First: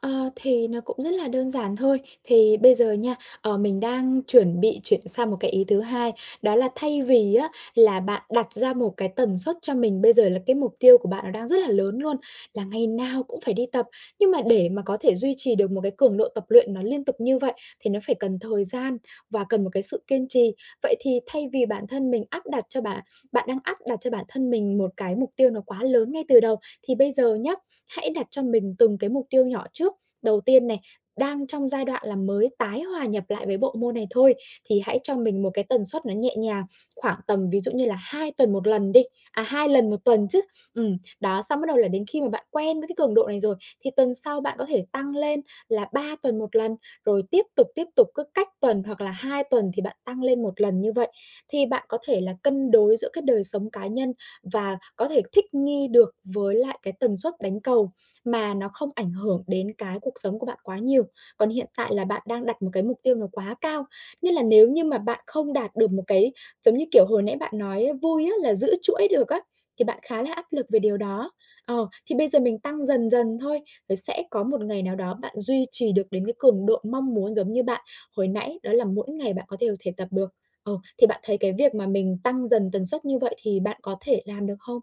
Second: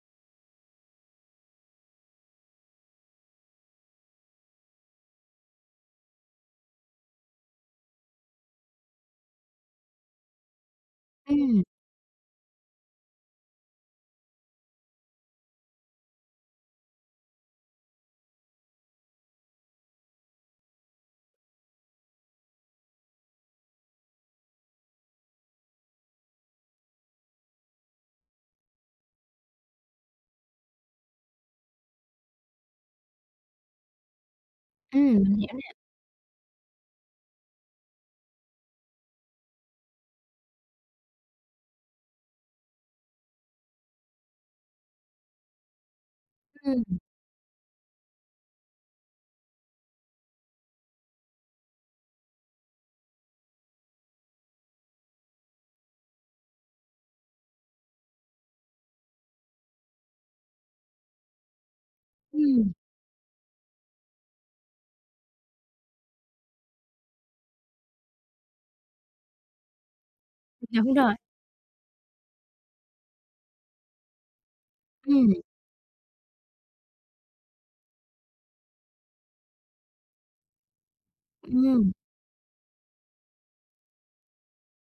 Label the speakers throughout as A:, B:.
A: Ờ, thì nó cũng rất là đơn giản thôi, thì bây giờ nha, ờ, mình đang chuẩn bị chuyển sang một cái ý thứ hai, đó là thay vì á là bạn đặt ra một cái tần suất cho mình bây giờ là cái mục tiêu của bạn nó đang rất
B: Ừm.
A: là lớn luôn, là ngày nào cũng phải đi tập, nhưng mà để mà có thể duy trì được một cái cường độ tập luyện nó liên tục như vậy thì nó phải cần thời gian và cần một cái sự kiên trì. Vậy thì thay vì bản thân mình áp đặt cho bạn bạn đang áp đặt cho bản thân mình một cái mục tiêu nó quá lớn ngay từ đầu, thì bây giờ nhá, hãy đặt cho mình từng cái mục tiêu nhỏ trước. Đầu tiên này, đang trong giai đoạn là mới tái hòa nhập lại với bộ môn này thôi, thì hãy
B: Ừm,
A: cho
B: mình
A: mình
B: hiểu
A: một cái
B: nè.
A: tần suất nó nhẹ nhàng, khoảng tầm ví dụ như là 2 tuần 1 lần đi à, 2 lần 1 tuần chứ, ừm, đó, xong bắt đầu là đến khi mà bạn quen với cái cường độ này rồi, thì tuần sau bạn có thể tăng lên là 3 tuần 1 lần,
B: Ừm.
A: rồi tiếp tục, tiếp tục, cứ cách tuần hoặc là 2 tuần thì bạn tăng lên 1 lần như vậy. Thì bạn có thể là cân đối giữa cái đời sống cá nhân và có thể thích nghi được với lại cái tần suất đánh cầu mà nó không ảnh hưởng đến cái cuộc sống của bạn quá nhiều. Còn hiện tại là bạn đang đặt một
B: Ừm.
A: cái mục tiêu nó quá cao, nên là nếu như mà bạn không đạt được một cái, giống như kiểu, hồi nãy bạn nói vui á, là giữ chuỗi được á, thì bạn khá là áp lực về
B: Đúng
A: điều
B: rồi.
A: đó ờ, thì bây giờ mình tăng dần dần thôi, rồi sẽ có một ngày nào đó
B: Ừm.
A: bạn duy trì được đến cái cường độ mong muốn, giống như bạn hồi nãy, đó là mỗi ngày bạn có đều thể tập được. Ờ, thì bạn thấy cái việc mà
B: Ừm.
A: mình tăng dần tần suất như vậy thì bạn có thể làm được hông?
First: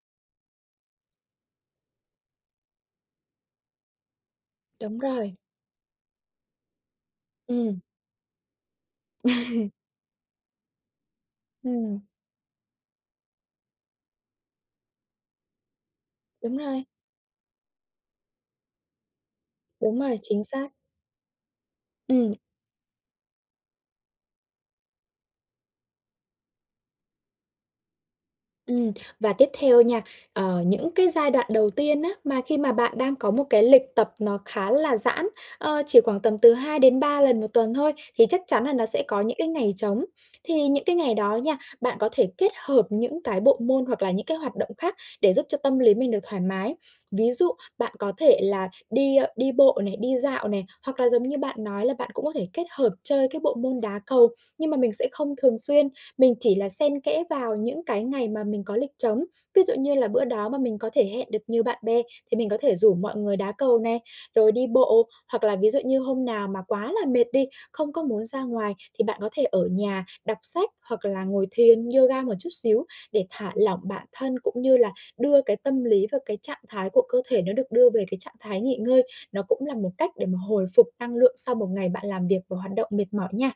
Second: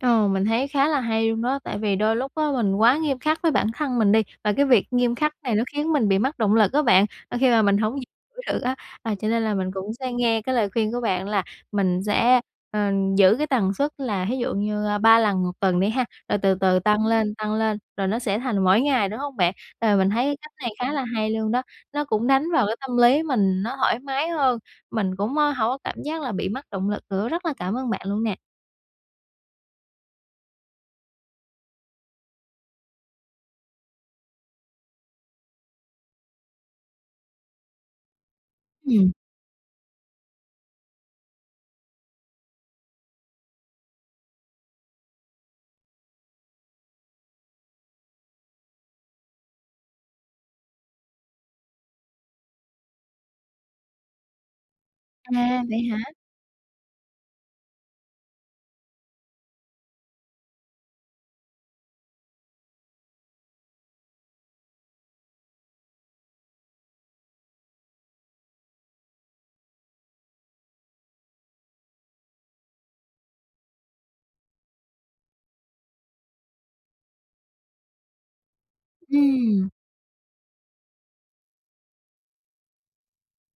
B: Ờ, mình thấy khá là hay luôn đó, tại vì đôi lúc á mình quá nghiêm khắc với bản thân mình đi, và cái việc
A: Đúng
B: nghiêm khắc
A: rồi.
B: này nó khiến mình bị mất động lực á bạn, ơ, khi mà mình
A: Ừm.
B: hổng giữ được á, à, cho nên là
A: Ừ.
B: mình cũng sẽ nghe cái lời khuyên của bạn là mình
A: Ừm.
B: sẽ, ờ, giữ cái tần suất là thí dụ như, a, 3 lần 1 tuần đi ha, rồi từ
A: Đúng
B: từ
A: rồi.
B: tăng lên, tăng lên, rồi nó sẽ thành mỗi ngày, đúng hông bạn? Ờ,
A: Đúng
B: mình
A: rồi,
B: thấy cái
A: chính
B: cách này
A: xác.
B: khá là hay luôn đó, nó cũng
A: Ừm.
B: đánh vào cái tâm lý mình nó thoải mái hơn, mình cũng, ơ, hổng có cảm giác là bị mất động lực nữa, rất là cảm ơn bạn luôn nè.
A: Ừm, và tiếp theo nha, ờ, những cái giai đoạn đầu tiên á mà khi mà bạn đang có một cái lịch tập nó khá là giãn, ờ, chỉ khoảng tầm từ 2-3 lần 1 tuần thôi, thì chắc chắn nà nó sẽ
B: Ừm.
A: có những cái ngày trống, thì những cái ngày đó nha, bạn có thể kết hợp những cái bộ môn hoặc là những cái hoạt động khác để giúp cho tâm lý mình được thoải mái. Ví dụ bạn có thể là đi, ơ, đi bộ này, đi dạo này, hoặc là, giống như bạn nói là bạn cũng có thể kết hợp chơi cái bộ môn đá cầu, nhưng mà mình sẽ không thường
B: À, vậy
A: xuyên,
B: hả?
A: mình chỉ là xen kẽ vào những cái ngày mà mình có lịch trống. Ví dụ như là bữa đó mà mình có thể hẹn được nhiều bạn bè, thì mình có thể rủ mọi người đá cầu này, rồi đi bộ, hoặc là ví dụ như hôm nào mà quá là mệt đi, không có muốn ra ngoài thì bạn có thể ở nhà đọc sách, hoặc là ngồi thiền, yoga một chút xíu để thả lỏng bản thân cũng như là đưa cái tâm lý và cái trạng thái của cơ thể nó được đưa về cái trạng thái nghỉ ngơi, nó cũng
B: Ừm.
A: là một cách để mà hồi phục năng lượng sau một ngày bạn làm việc và hoạt động mệt mỏi nha.